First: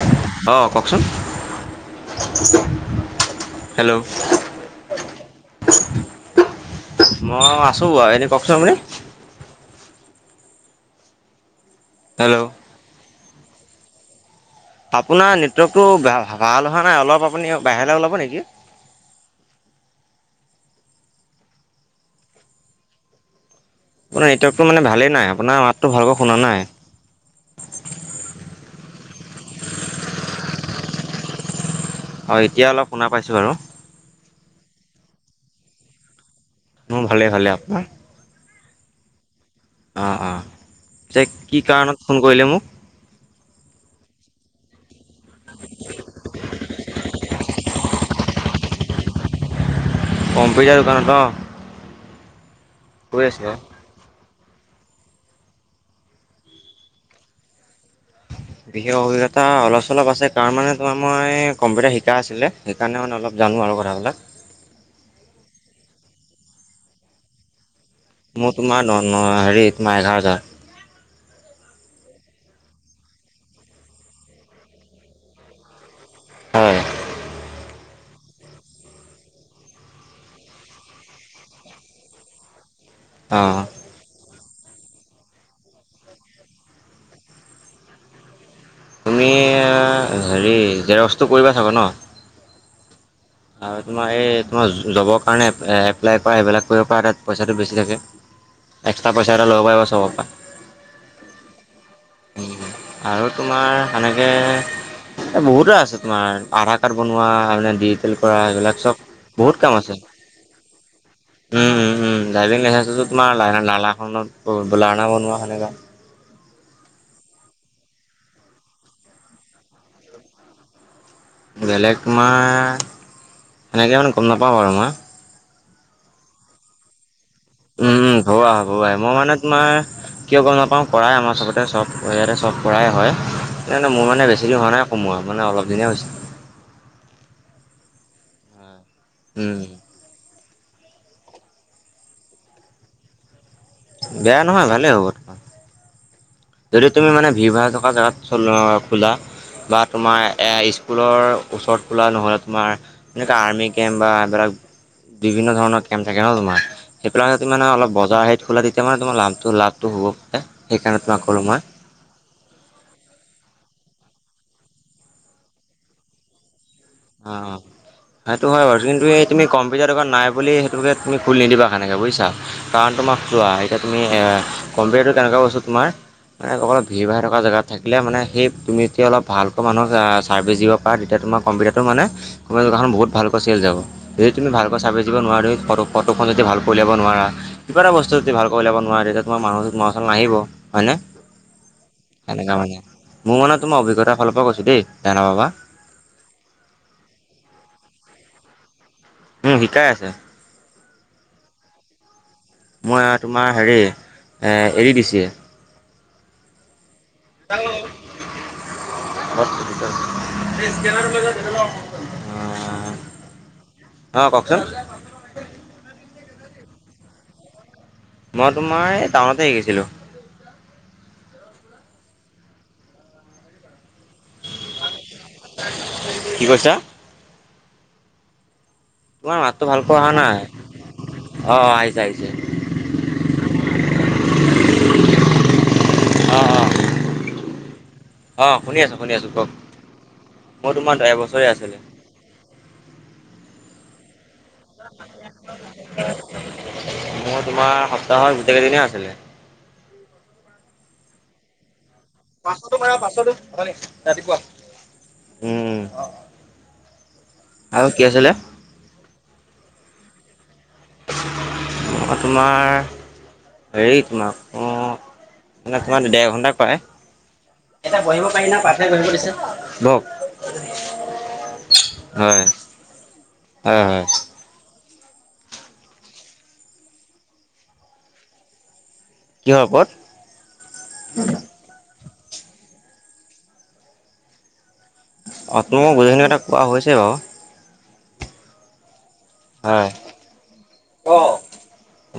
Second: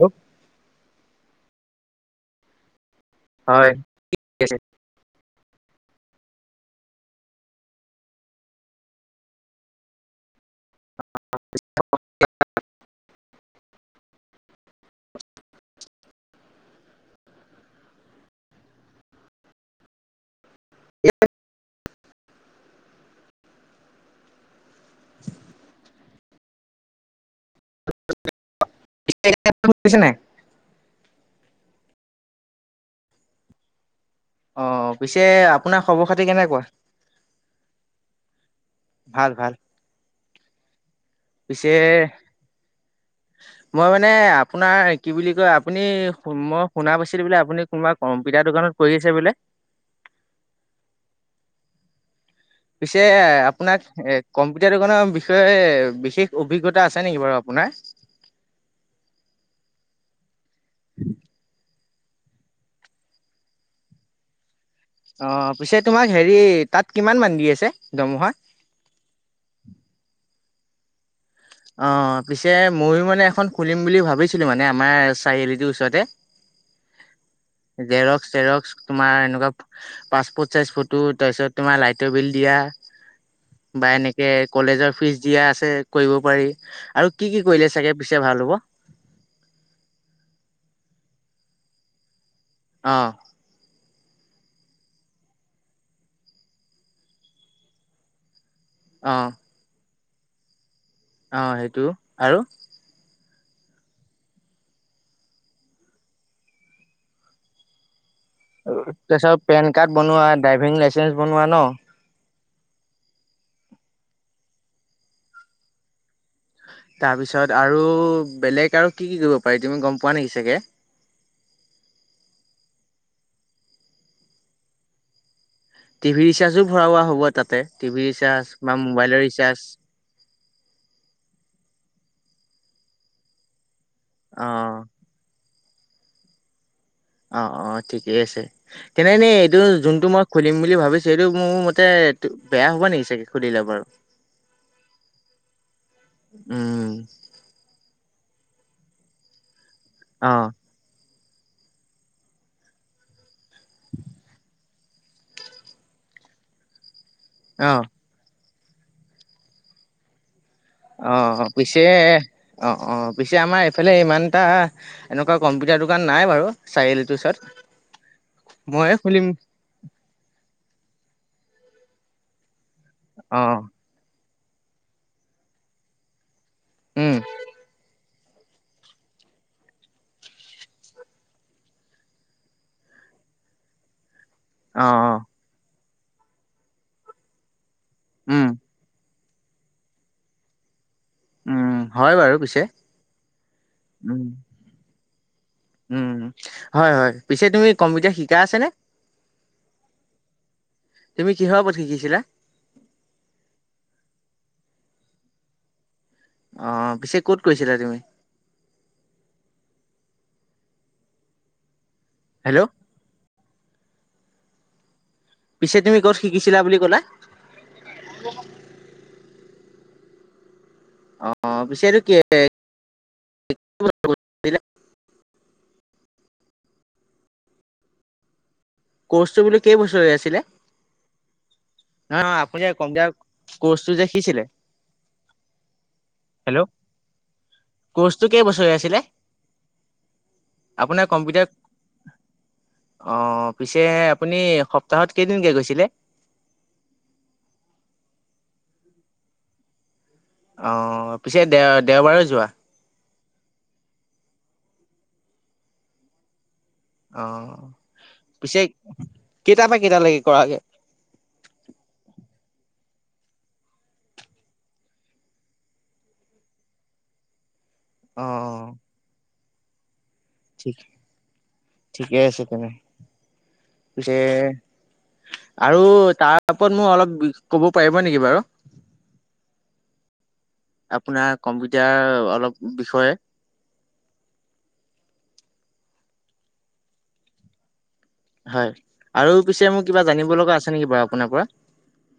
Hello অ কওকচোন হয় হেল্ল' কি কৰিছে মই আছো ব এনে কওকচোন আপুনি অ [unintelligible] হেল্ল' আপোনাৰ নেটৱৰ্কতটো ভাল হোৱা নাই অলপ আপুনি বাহিৰলৈ ওলাব নেকি এ [unintelligible] আপোনাৰ নেটৱৰ্কটো মানে ভালেই নাই আপোনাৰ মাতটো ভালকৈ শুনা নাই। এতিয়া শুনিছা নাই। অঁ এতিয়া অলপ শুনা পাইছোঁ বাৰু। অ পিছে আপোনাৰ খবৰ খা মোৰ ভালে ভালে আপোনাৰ? [unintelligible] ভাল ভাল। অঁ অঁ যে কি পিছে কাৰণত ফোন কৰিলে মোক মই মানে আপোনাৰ কি বুলি কয় আপুনি মই শুনা পাইছিলোঁ বোলে আপুনি কোনোবা কম্পিউটাৰ দোকানত কৰি আছে বোলে। কম্পিউটাৰ দোকানত অহ। পিছে আপোনাক এ কম্পিউটাৰ দোকানৰ বিষয়ে বিশেষ অভিজ্ঞতা আছে নেকি বাৰু আপোনাৰ? বিশেষ অভিজ্ঞতা অলপ চলপ আছে কাৰ মানে তোমাৰ মই কম্পিউটাৰ শি শিকা আছিলে সেইকাৰণে মানে অলপ জানো আৰু কথাবিলাক। অ পিছে তোমাক হেৰি তাত কিমান মান দি আছে। দৰমহা মোৰ তোমাৰ হেৰি তোমাৰ এঘাৰটা। অ পিছে মইয়ো মানে এখন খুলিম বুলি ভাবিছিলোঁ মানে আমাৰ চাৰিআলিটোৰ ওচৰতে। হয়। জেৰক্স জেৰক্স তোমাৰ এনেকুৱা পাছপৰ্ট চাইজ ফটো তাৰপিছত তোমাৰ লাইটৰ বিল দিয়া। অঁ বা এনেকে কলেজৰ ফিজ দিয়া আছে কৰিব। পাৰি আৰু কি কি কৰিলে চাগে পিছে ভাল হ'ব। তুমি হেৰি জেৰক্সটো কৰিবা চাগ ন? অহ তোমাৰ এই তোমাৰ জবৰ কাৰণে এপ্লাই কৰা এইবিলাক কৰিব পৰা তাত পইচাটো বেছি থাকে। এক্সট্ৰা পইচা এটা ল'ব পাৰিবা চবৰ পৰা। অঁ সেইটো আৰু। আৰু তোমাৰ সেনেকে বহুতে আছে তোমাৰ আধাৰ কাৰ্ড বনোৱাে দি। কৰা এইবিলাক চব তাৰপিছত বহুত পেন কাম কাৰ্ড আছে বনোৱা ড্ৰাইভিং লাইচেন্ঞ্চ বনোৱা ন উম উম উম। ড্ৰাইভিং লাইচেঞ্চসটো তোমাৰ লাইনা লানাখনত লাৰনা বনোৱা সেনেকা। তাৰপিছত আৰু বেলেগ আৰু কি কি কৰিব পাৰি তুমি গম পোৱা নেকি চাগে? বেলেগ তোমাৰ সেনেকে মানে গম নাপাওঁ বাৰু মই। টিভি ৰিচাৰ্জো ভৰোৱা হ'ব তাতে, উম, টিভি উম, ভৰোৱা ৰিচাৰ্জ বা ভৰোৱাই মই মোবাইলৰ মানে তোমাৰ ৰিচাৰ্জ। কিয় গম নাপাওঁ কৰাই মই চবতে চব ইয়াতে চব কৰাই হয়। এতিয়া মানে মই মানে বেছি হোৱা অ নাই সোমোৱা মানে অলপ দিনে হৈছে। অ অ ঠিকেই আছে, তেনেনে এইটো উম, যোনটো মই খুুলিম বুলি ভাবিছো এইটো মোৰ মতে বেয়া হ'ব নেকি চাগে খুলিলে। বাৰু বেয়া নহয় ভালেই হ'ব তোমাৰ। যদি উম তুমি মানে ভিৰ ভাৰ থকা জেগাত চলা খোলা বা। তোমাৰ অ স্কুলৰ ওচৰত খোলা নহ'লে তোমাৰ আৰ্মি কেম্প বা এইবিলাক বিভিন্ন ধৰণৰ কেম্প থাকে ন তোমাৰ সেইবিলাক যদি মানে অ অলপ বজাৰ হেৰি খোলা তেতিয়া মানে তোমাৰ লাভটো লাভটো হব। সেইকাৰণে অ তোমাক ক'লো অ মই। পিছে অ অ পিছে আমাৰ এইফালে ইমান এতিয়া এনেকুৱা কম্পিউটাৰ দোকান নাই বাৰু। চাৰিআলিটোৰ অ ওচৰত সেইটো হয় বাৰু ময়ে কিন্তু খুলিম এই তুমি কম্পিউটাৰ দোকান নাই বুলি সেইটো ঠাইত তুমি খুলি নিদিবা সেনেকৈ বুজিছা কাৰণ তোমাক অ চোৱা এতিয়া তুমি আ কম্পিটাৰটো কেনেকুৱা বস্তু তোমাৰ ম অকল ভিৰ উম ভাই থকা জেগাত থাকিলে মানে সেই তুমি এতিয়া অলপ ভালকৈ মানুহক ছাৰ্ভিচ দিব পা তেতিয়া তোমাৰ কম্পিউটাৰ টো মানে তোমাৰ দোকানখন বহুত ভালকৈ চেল যাব, যদি তুমি ভালৈ অ চাভিচ অ দিব নোৱাৰো তুমি ফ ফটোখন যদি ভালকৈ উলিয়াব নোৱাৰা কিবা এটা বস্তু যদি উম ভালকৈ উলিয়াব নোৱাৰা তেতিয়া তোমাৰ মানুহ ওচৰলে নাহিব। হয়নে উম হয় বাৰু সেনেকা পিছে মানে মোৰ মানে তোমাৰ অভিজ্ঞতাৰ উম ফালৰ পৰা কৈছোঁ দেই বেয়া নেপাবা উম হয় হয় পিছে তুমি কম্পিউটাৰ শিকাই আছে নে? উম শিকাই আছে। তুমি কিহৰ ওপৰত শিকিছিলা? মই তোমাৰ হেৰি এদি দিছি এ অ পিছে ক'ত কৈছিলা তুমি [unintelligible] হেল্ল'। অ কওঁকচোন। পিছে তুমি ক'ত শিকিছিলা বুলি ক'লা? মই তোমাৰ এই টাউনতে শিকিছিলো। অ পিছে এইটো কি [unintelligible] [unintelligible] কি কৈছা? তোমাৰ ক'ৰ্ছটো বুলোঁ মাতটো ভালকৈ অহা কেইবছৰীয়া নাই আছিলে? অ' আহিছে অ আহিছে অ আপুনি যে কম্পিউটাৰ কৰ্চটো যে শিকিছিলে অ' হেল্ল'। কৰ্চটো অ' অ' কেইবছৰীয়া শুনি আছোঁ আছিলে? শুনি আছোঁ কওক। মোৰ তোমাৰ আপোনাৰ এবছৰে কম্পিউটাৰ আছিলে অ পিছে আপুনি এক সপ্তাহত কেইদিনকে গৈছিলে? মোৰ তোমাৰ সপ্তাহৰ গোটেই কেইদিনে আছিলে। অ পিছে দে দেওবাৰে যোৱা পাছতো বাৰ পাছতো [unintelligible] অথনী ৰাতিপুৱা উম অ আৰু কি আছিলে পিছে কেইটা পা কেইটালৈকে কৰাগে? [unintelligible] তোমাৰ হেৰি তোমাক মানে [unintelligible] মানে তোমাৰ ডেৰ ঘণ্টা কৰাই। এতিয়া বহিব পাৰি না অ', পাঠে বহিব দিছে, বহক। ঠিকে আছে হয় তেনে। হয় হয় পিছে আৰু তাৰ ওপৰত মোক অলপ ক'ব পাৰিব নেকি বাৰু? কিহৰ ওপৰত? আপোনাৰ কম্পিউটাৰ অলপ বিষয়ে মই গোটেই খিনি কথা কোৱা হৈছে বাও। হয় আৰু পিছে মোৰ কিবা জানিব লগা আছে নেকি বাৰু অ আপোনাৰ পৰা?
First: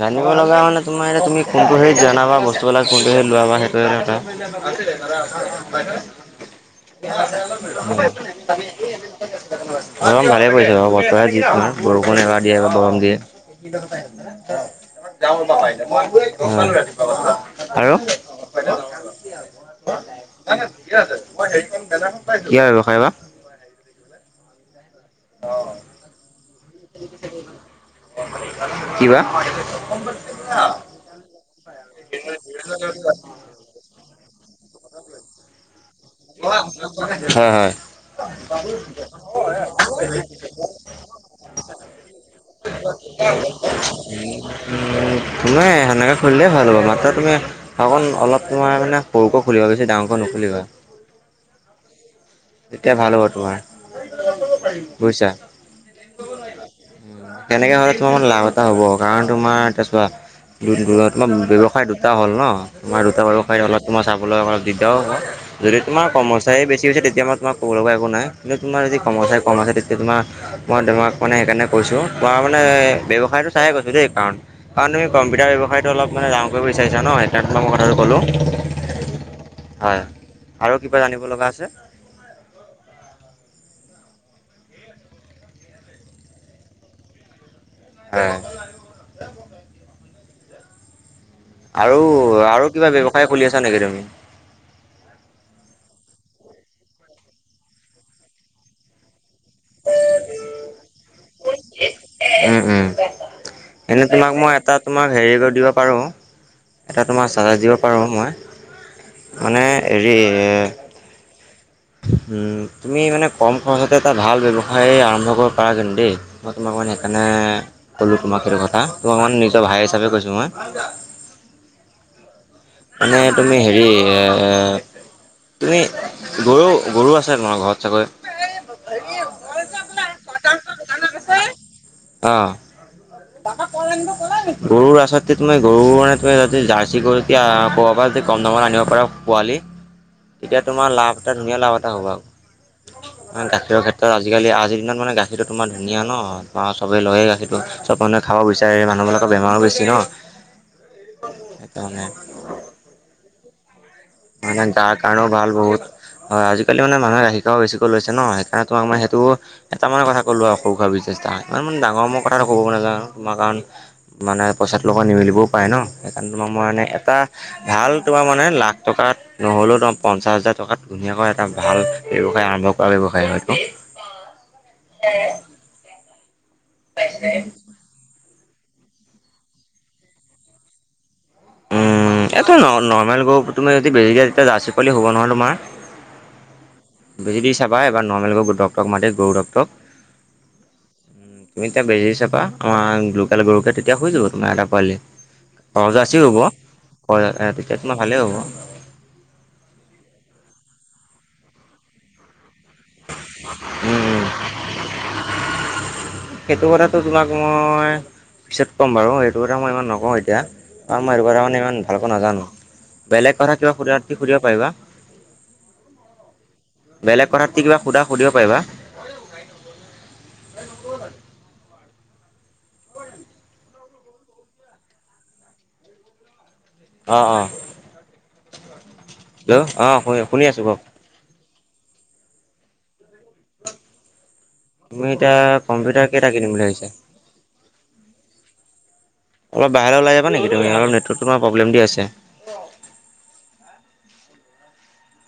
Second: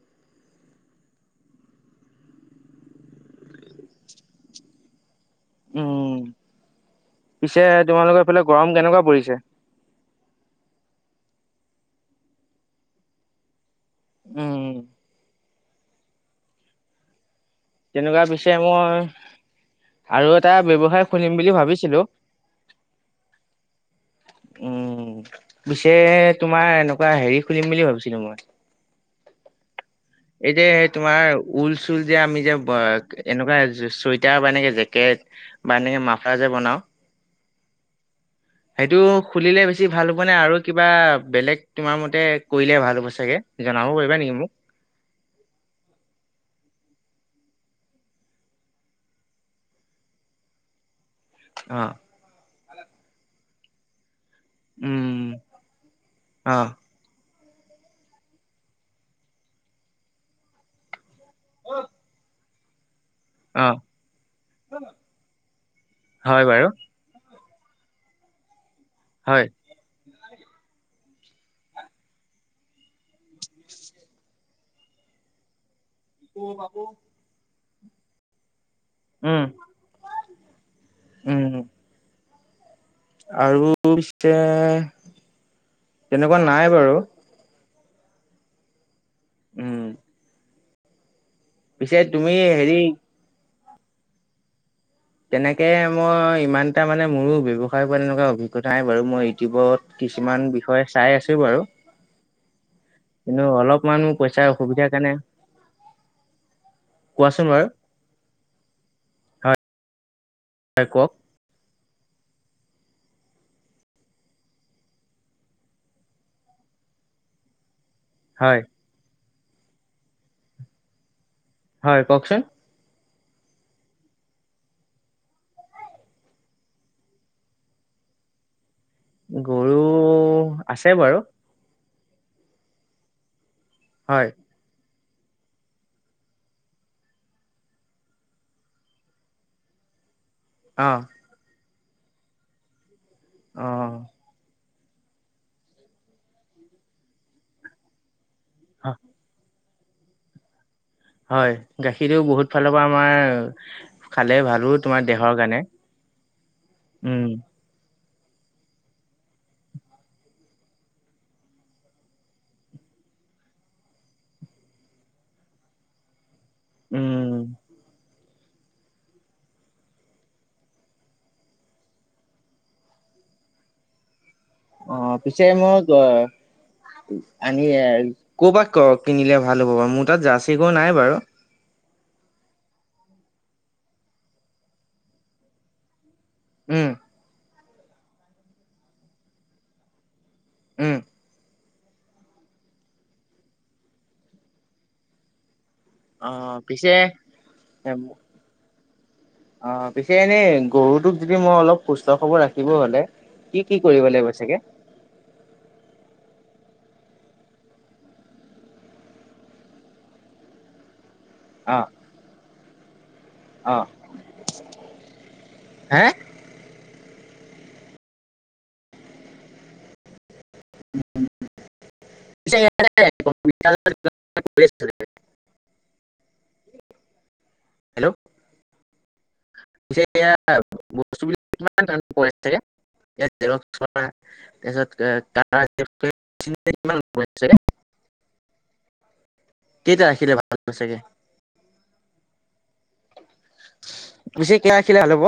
জানিব লগা মানে তোমাৰ এয়া তুমি কোনটো হেৰি জনাবা বস্তুবিলাক কোনটো হেৰীত লোৱা বা সেইটো এটা উম, পিছে তোমালোকৰ এইফালে গৰম কেনেকুৱা পৰিছে? গৰম ভালে পৰিছে বাৰু বতৰে যি কৰে বৰষুণ এবাৰ দিয়ে এবাৰ গৰম দিয়ে উম, [unintelligible] তেনেকুৱা পিছে মই আৰু এটা ব্যৱসায় কিহৰ খুলিম বুলি ভাবিছিলো। ব্যৱসায় বা? উম পিছে তোমাৰ এনেকুৱা হেৰি খুলিম বুলি ভাবিছিলো মই। কি বা? এই যে তোমাৰ ঊল চুল যে আমি যে এনেকুৱা চুৱেটাৰ বা এনেকে জেকেট মানে মাৰফালৰ যে বনাওঁ। হয় হয়। সেইটো খুলিলে বেছি ভাল হব নে আৰু কিবা বেলেগ তোমাৰ মতে কৰিলে ভাল হ'ব? [unintelligible] চাগে জনাব পাৰিবা নেকি মোক? সেনেকে খুলিলে ভাল হ'ব মাত্ৰ তুমি অকণ অলপ তোমাৰ মানে সৰুকৈ খুলিবা বেছি ডাঙৰকৈ নুখুলিবা। অ। তেতিয়া ভাল হ'ব তোমাৰ। [unintelligible] বুইছা উম, অ', [unintelligible] তেনেকে হলে তোমাৰ লাভ এটা হ'ব, কাৰণ তোমাৰ এতিয়া চোৱা ব্যৱসায় দুটা হ'ল ন? তোমাৰ দুটা ব্যৱসায় অ', অলপ তোমাৰ চাবলৈ অলপ দিগদাও হব। যদি তোমাৰ হয় কৰ্মচাৰী বাৰু বেছি হৈছে তেতিয়া তোমাক ক'ব লগা একো নাই, কিন্তু তোমাৰ যদি কৰ্মচাৰী হয়। কম আছে তেতিয়া তোমাৰ মই তোমাক মানে সেইকাৰণে কৈছো, কুৱা মানে ব্যৱসায়টো চাই কৈছো দেই কাৰণ, কাৰণ তুমি কম্পিটাৰ ব্যৱসায়টো অলপ মানে ডাঙৰ কৰিব বিচাৰিছ ন? [unintelligible] মই কথাটো ক'লো। উম। আৰু কিবা জানিব লগা উম আছে আৰু পিছে তেনেকুৱা নাই বাৰু হ উম পিছে আৰু তুমি আৰু হেৰি কিবা ব্যৱসায় খুলি আছা নেকি তুমি তেনেকে মই ইমান এটা মানে মোৰো ব্যৱসায়ৰ পৰা এনেকুৱা অভিজ্ঞতা নাই বাৰু মই ইউটিউবত কিছুমান বিষয় চাই আছো বাৰু উম উম কিন্তু অলপমান এনেই মোৰ তোমাক পইচাৰ মই এটা অসুবিধাৰ তোমাক কাৰণে হেৰি কৰি দিব পাৰো এটা তোমাৰ কোৱাচোন চানচ বাৰু ৰ্দিব পাৰোঁ মই হয় মানে হেৰি হয় কওক [inaudible] তুমি মানে কম খৰচতে এটা ভাল ব্যৱসায় আৰম্ভ কৰিব পাৰা যেনো দেই মই তোমাক মাণে সেইকাৰণে [inaudible] ক'লো তোমাক সেইটো হয় কথা তোমাক নিজৰ ভাই হিচাপে কৈছো মই হয় কওকচোন মানে তুমি হেৰি এ তুমি গৰু আছে তোমাৰ ঘৰত চাগৈ গৰু আছে বাৰু অ হয় গৰুৰচী ত মই গৰু মানে জাৰ্চি গৰু ত কৰবাৰ পৰা য কম দামত আনিব পাৰা পোৱালি তেতিয়া অ তোমাৰ লাভ এটা ধুনীয়া লাভ এটা হ'ব আৰু অ গাখীৰৰ ক্ষেত্ৰত আজিকালি আজি মানে গাখীৰটো তোমাৰ ধুনীয়া ন তোৰ চবে লয়ে গাখীৰটো চব মানুহ খাব বিচাৰে মানুহবিলাকৰ বেমোচি জনা হয় গাখীৰটো বহুত ফালৰ পৰা আমাৰ খালে মানে ভালো গাৰ তোমাৰ কাৰণেও দেহৰ ভাল কাৰণে বহুত হয় আজিকালি মানে মানুহে উম গাখীৰ খাব বেছিকৈ লৈছে ন সেইকাৰণ তোমাক মানে কেইটামান কথা কলো আৰু সৰু খ চেষ্টা ইমান ডাঙৰ কথাটো কব নাজানো আৰু নহয় কাৰণ, মানে পইচাটোৰ লগত নিমিলিবও পাৰে ন সেইকাৰণে তোমাৰ মানে এটা উম ভাল তোমাৰ মানে লাখ টকাত নহ'লেও তোমাৰ পঞ্চাছ হাজাৰ টকাত ধুনীয়াকৈ এটা ভাল ব্যৱসায় আৰম্ভ কৰা ব্যৱসায় হয়তো। [inaudible] অঁ পিছে মোক [unintelligible] ক'ৰ পা কিনিলে ভাল হ'ব বাৰু মোৰ তাত জাৰ্চি গৰু নাই বাৰু। উম এইটো নৰ্মেল গৰু তুমি যদি বেজি তেতিয়া জাৰ চিকলি হ'ব নোৱাৰ তোমাৰ উম বেজি দি চাবা এবাৰ নৰ্মেল গৰুক ডক্টৰক মাতি গৰু ড্টৰক উম তুমি এতিয়া বেজি চাপা আমাৰ লোকেল গৰুকে তেতিয়া হৈ যাব তোমাৰ এটা পোৱালি অ ঘৰজাচিৰ'ব পিছে তেতিয়া তোমাৰ ভালেই হ'ব অ পিছে এনেই গৰুটোক যদি মই অলপ সুস্থ খবৰ ৰাখিম থাকিব হলে কি কি উম কৰিব উম লাগিব চাগে সেইটো কথাটো তোমাক মই পিছত ক'ম বাৰু সেইটো কথা মই ইমান নকওঁ এতিয়া মানে ইমান অ ভালকৈ নাজানো বেলেগ কথা কিবা অ হুধা যদি সুধিব পাৰিবা হে বেলেগ কথাত কিবা সুধা যদি সুধিব পাৰিবা [unintelligible] অ অ হয়। হেল্ল' অ শুনি পিয়া শুনি আছোঁ কওক বস্তু বিলাক কিমান চ। তাৰপিছত তুমি এতিয়া ত কম্পিউটাৰ কেইটা কিনিম বুলি ভাবিছা কিমান? অলপ বাহিৰলৈ ওলাই যাবা নেকি হ'ব তুমি অলপ চাগে? নেটৱক টো প্ৰব্লেম দি আছে। বছি খেলা খেলিলে ভাল হ'ব।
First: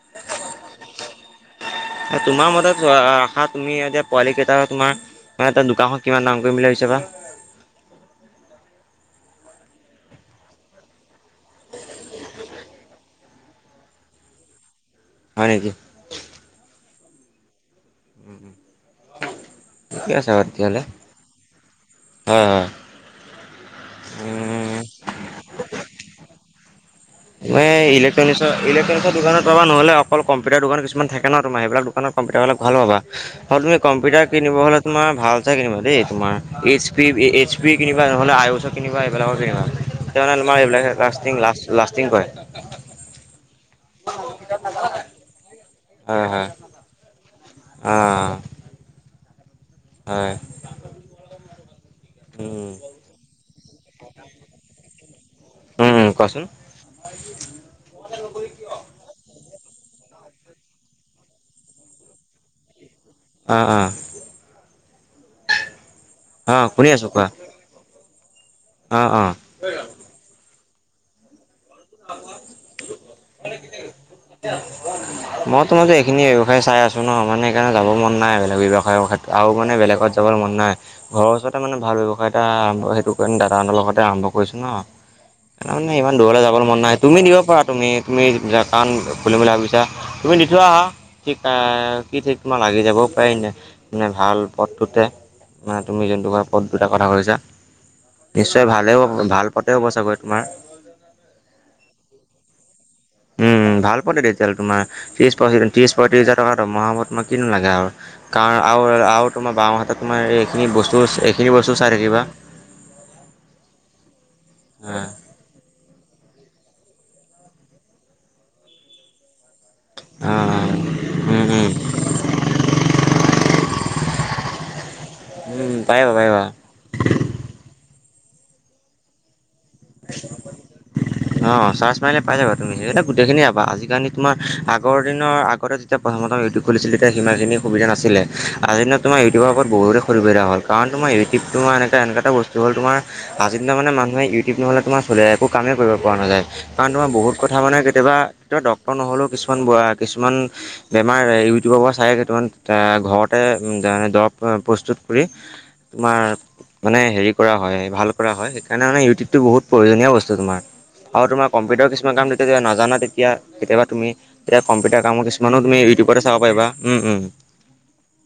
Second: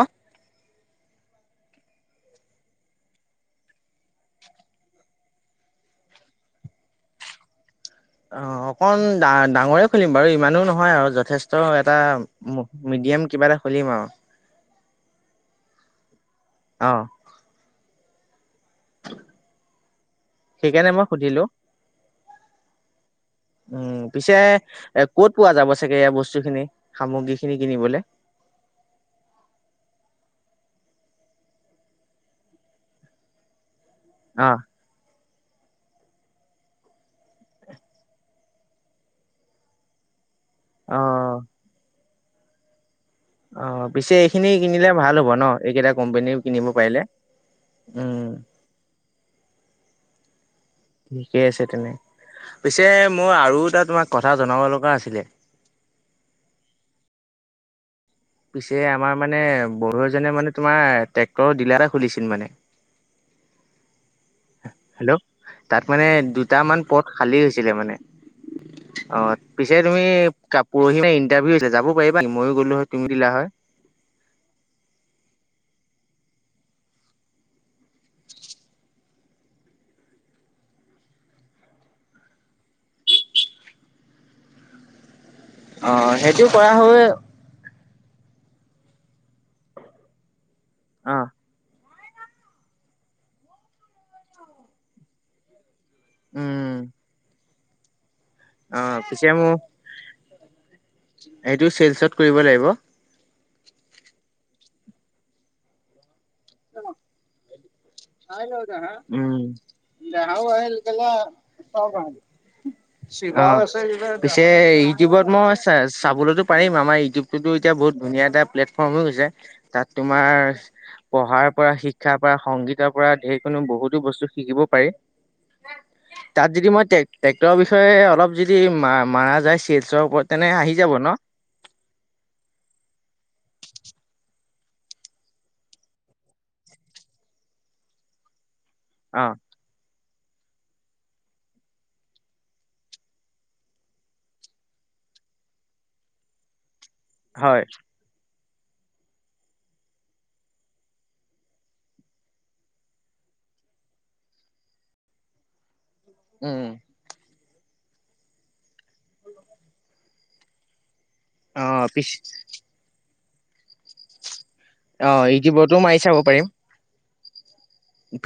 তোমাৰ মতহা তুমি এ যেয়া পোৱালিকটা হ তোমাৰ। [unintelligible] দোকানখন কিমান ডাঙৰ কৰিম বুলি ভাবিছে বা! [inaudible] অ অকণ ডা ডাঙৰে খুলিম বাৰু ইমানো নহয় আৰু যথেষ্ট এটা গেম কিবা এটা খুলিম আও। হয় নেকি? অঁ। [inaudible] সেইকাৰণে মই সুধিলো। অ অ। উম পিছে এ ক'ত পোৱা যাব চাগে এই বস্তুখিনি। এ ইলেকট্ৰনিক্সৰ ইলেকট্ৰনিক্সৰ দোকানত পাবা নহলে অকল কম কম্পিউটাৰ দোকান কিছুমান থাকে ন তোমাৰ সেইবিলাক দোকানত কম্পিউটাৰবিলাক ভাল পাবা, আৰু তুমি কম্পিউটাৰ কিনিব অ', হ'লে তোমাৰ ভাল [unintelligible] কিনিবা দেই তোমাৰ এইচ পি এইচ পি কিনিবা নহ'লে আই কিনিবা এইবিলাকৰ কিনিবা। কিয়নো তোমাৰ এইবিলাক অ', লাষ্টিং ল লাষ্টিং কৰে। অ পিছে এইখিনি কিনিলে ভাল হ'ব ন এইকেইটা কোম্পনী কিনিব পাৰিলে। উম, অহ। হয়। ঠিকে আছে তেনে। উম পিছে মোৰ আৰু এটা তোমাক কথা জনাব লগা আছিলে। উম কোৱাচোন পিছে আমাৰ মানে বড়ো এজনে মানে তোমাৰ ট্ৰেক্টৰৰ ডিলাৰে খুলিছিল মানে। আ আ। হেল্ল' তাত মানে অ দুটামান শুনি পদ আছো কোৱা খালী হৈছিলে মানে। অ পিছে তুমি কাপৰহি ইন্টাৰভিউ যাব পাৰিবানি মইও গ'লো হয় তুমি দিলা হয়। ত মই যে এইখিনি ব্যৱসায় চাই আছো ন মানে সেইকাৰণে যাব মন নাই বেলেগ ব্যৱসায়ৰ ক্ষেত্ৰত মেলেগত যাবৰ মন নাই। ঘৰৰ ওচৰতে মানে ভাল ব্যৱসায়ী এটা আৰম্ভ, সেইটো কাৰণে দাদাহঁতৰ লগতে আৰম্ভ কৰিছো ন। [unintelligible] কাৰণ ইমান দূৰলৈ সেইটো যাবলৈ কৰা মন নাই। হয়। তুমি দিব পাৰা, তুমি কি কম বুলি ভাবিছা তুমি যোৱা অ কি কাৰণে কি ঠিক তোমাৰ লাগি যাবও পাৰিনে, মানে ভাল পথটোতে। মানে তুমি যোনটো ভাবত, উম দুটা কথা কৈছা। নিশ্চয় অ ভালে হ'ব পিছে ভাল মোৰ পথে হ'ব চাগৈ তোমাৰ। [unintelligible] চেলচত কৰিব লাগিব। উম উম ভাল পথে তেতিয়াহলে তোমাৰ ত্ৰিশ পঁয়ত্ৰিশ হাজাৰ টকা দৰমহা হব তোমাৰ কিনো লাগে আৰু। কাৰণ আৰু আৰু উম। তোমাৰ বাওঁহাতত তোমাৰ এইখিনি বস্তু এইখিনি বস্তু চাই থাকিবা। অ পিছে অ', ইউটিউবত মই চা চাবলৈতো পাৰিম আমাৰ ইউটিউবটোতো এতিয়া বহুত ধুনীয়া এটা প্লেটফৰ্ম হৈ গৈছে। তাত তোমাৰ অ', উম, পঢ়াৰ উম, পৰা শিক্ষাৰ পৰা সংগীত তাত সেইকোনো বহুতো বস্তু শিকিব পাৰি। উম, পাৰিবা [inaudible] পাৰিবা। তাত যদি মইে ট্ৰেক্টৰৰ বিষয়ে অলপ যদি মা মাৰা যায় চেলছৰ ওপৰত তেনে আহি যাব ন? অ চাৰ্চ মাৰিলে পাই যাবা তুমি [unintelligible] গোটেইখিনি পাবা আজিকালি তোমাৰ আগদিনৰ আগতে যেতিয়া প্ৰথমতে ইউটিউব খুলিছিলো তেতিয়া সিমানখিনি সুবিধা নাছিলে, আজিৰ দিনত তোমাৰ অ' ইউটিউবৰ ওপৰত বহুত সুবিধা হ'ল কাৰণ তোমাৰ ইউটিউবটো [unintelligible] এনেকুৱা এটা বস্তু হ'ল তোমাৰ আজি দিনত মানুহে ইউটিউব নহলে তোমাৰ খোলে একো কামেই কৰিব পৰা নাযায় কাৰণ তোমাৰ বহুত কথা হয় মানে কেতিয়াবা তেওঁ ডক্তৰ নহ'লেও কিছুমান বোৱা কিছুমান বেমাৰ ইউটিউবৰ পৰা চায় দেখোন কিছুমান ঘৰতে দৰৱ প্ৰস্তুত কৰি তোমাৰ উম মানে হেৰি কৰা হয়। ভাল কৰা হয় সেইকাৰণে মানে ইউটিউবটো বহুত প্ৰয়োজনীয় বস্তু তোমাৰ। আৰু তোমাৰ অ' কম্পিউটাৰ পিছ কিছুমান কাম যেতিয়া নাজানা তেতিয়া কেতিয়াবা তুমি এতিয়া কম্পিউটাৰ অ' কামৰ কিছুমানো ইউটিউবতো তুমি মাৰি ইটিউবতে চাব পাৰিম। পাৰিবা উম উম।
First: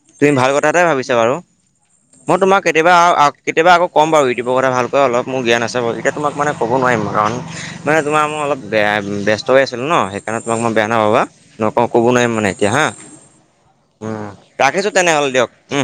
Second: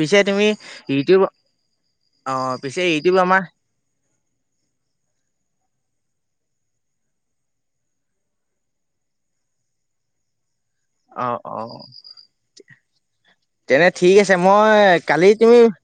পিছে তুমি ভাল কথা এটাই ভাবিছা ইউটিউব বাৰু। মই অ' তোমাক পিছে কেতিয়াবা আও ইউটিউব আক আমাৰ কেতিয়াবা আকৌ ক'ম বাৰু ইউটিউবৰ কথা ভালকৈ, অলপ মোৰ জ্ঞান আছে বাৰু, এতিয়া তোমাক মানে ক'ব নোৱাৰিম। কাৰণ মানে তোমাৰ মই অলপ বেয়া, ব্যস্ত হৈ আছিলো ন সেইকাৰণে। তোমাক মই বেয়া নাপাবা, অ' অ' নকও ক'ব নোৱাৰিম মানে এতিয়া হা। তেনে ঠিক উম আছে। ৰাখিছোঁ মই কালি তেনেহ'লে দিয়ক তুমি অ উম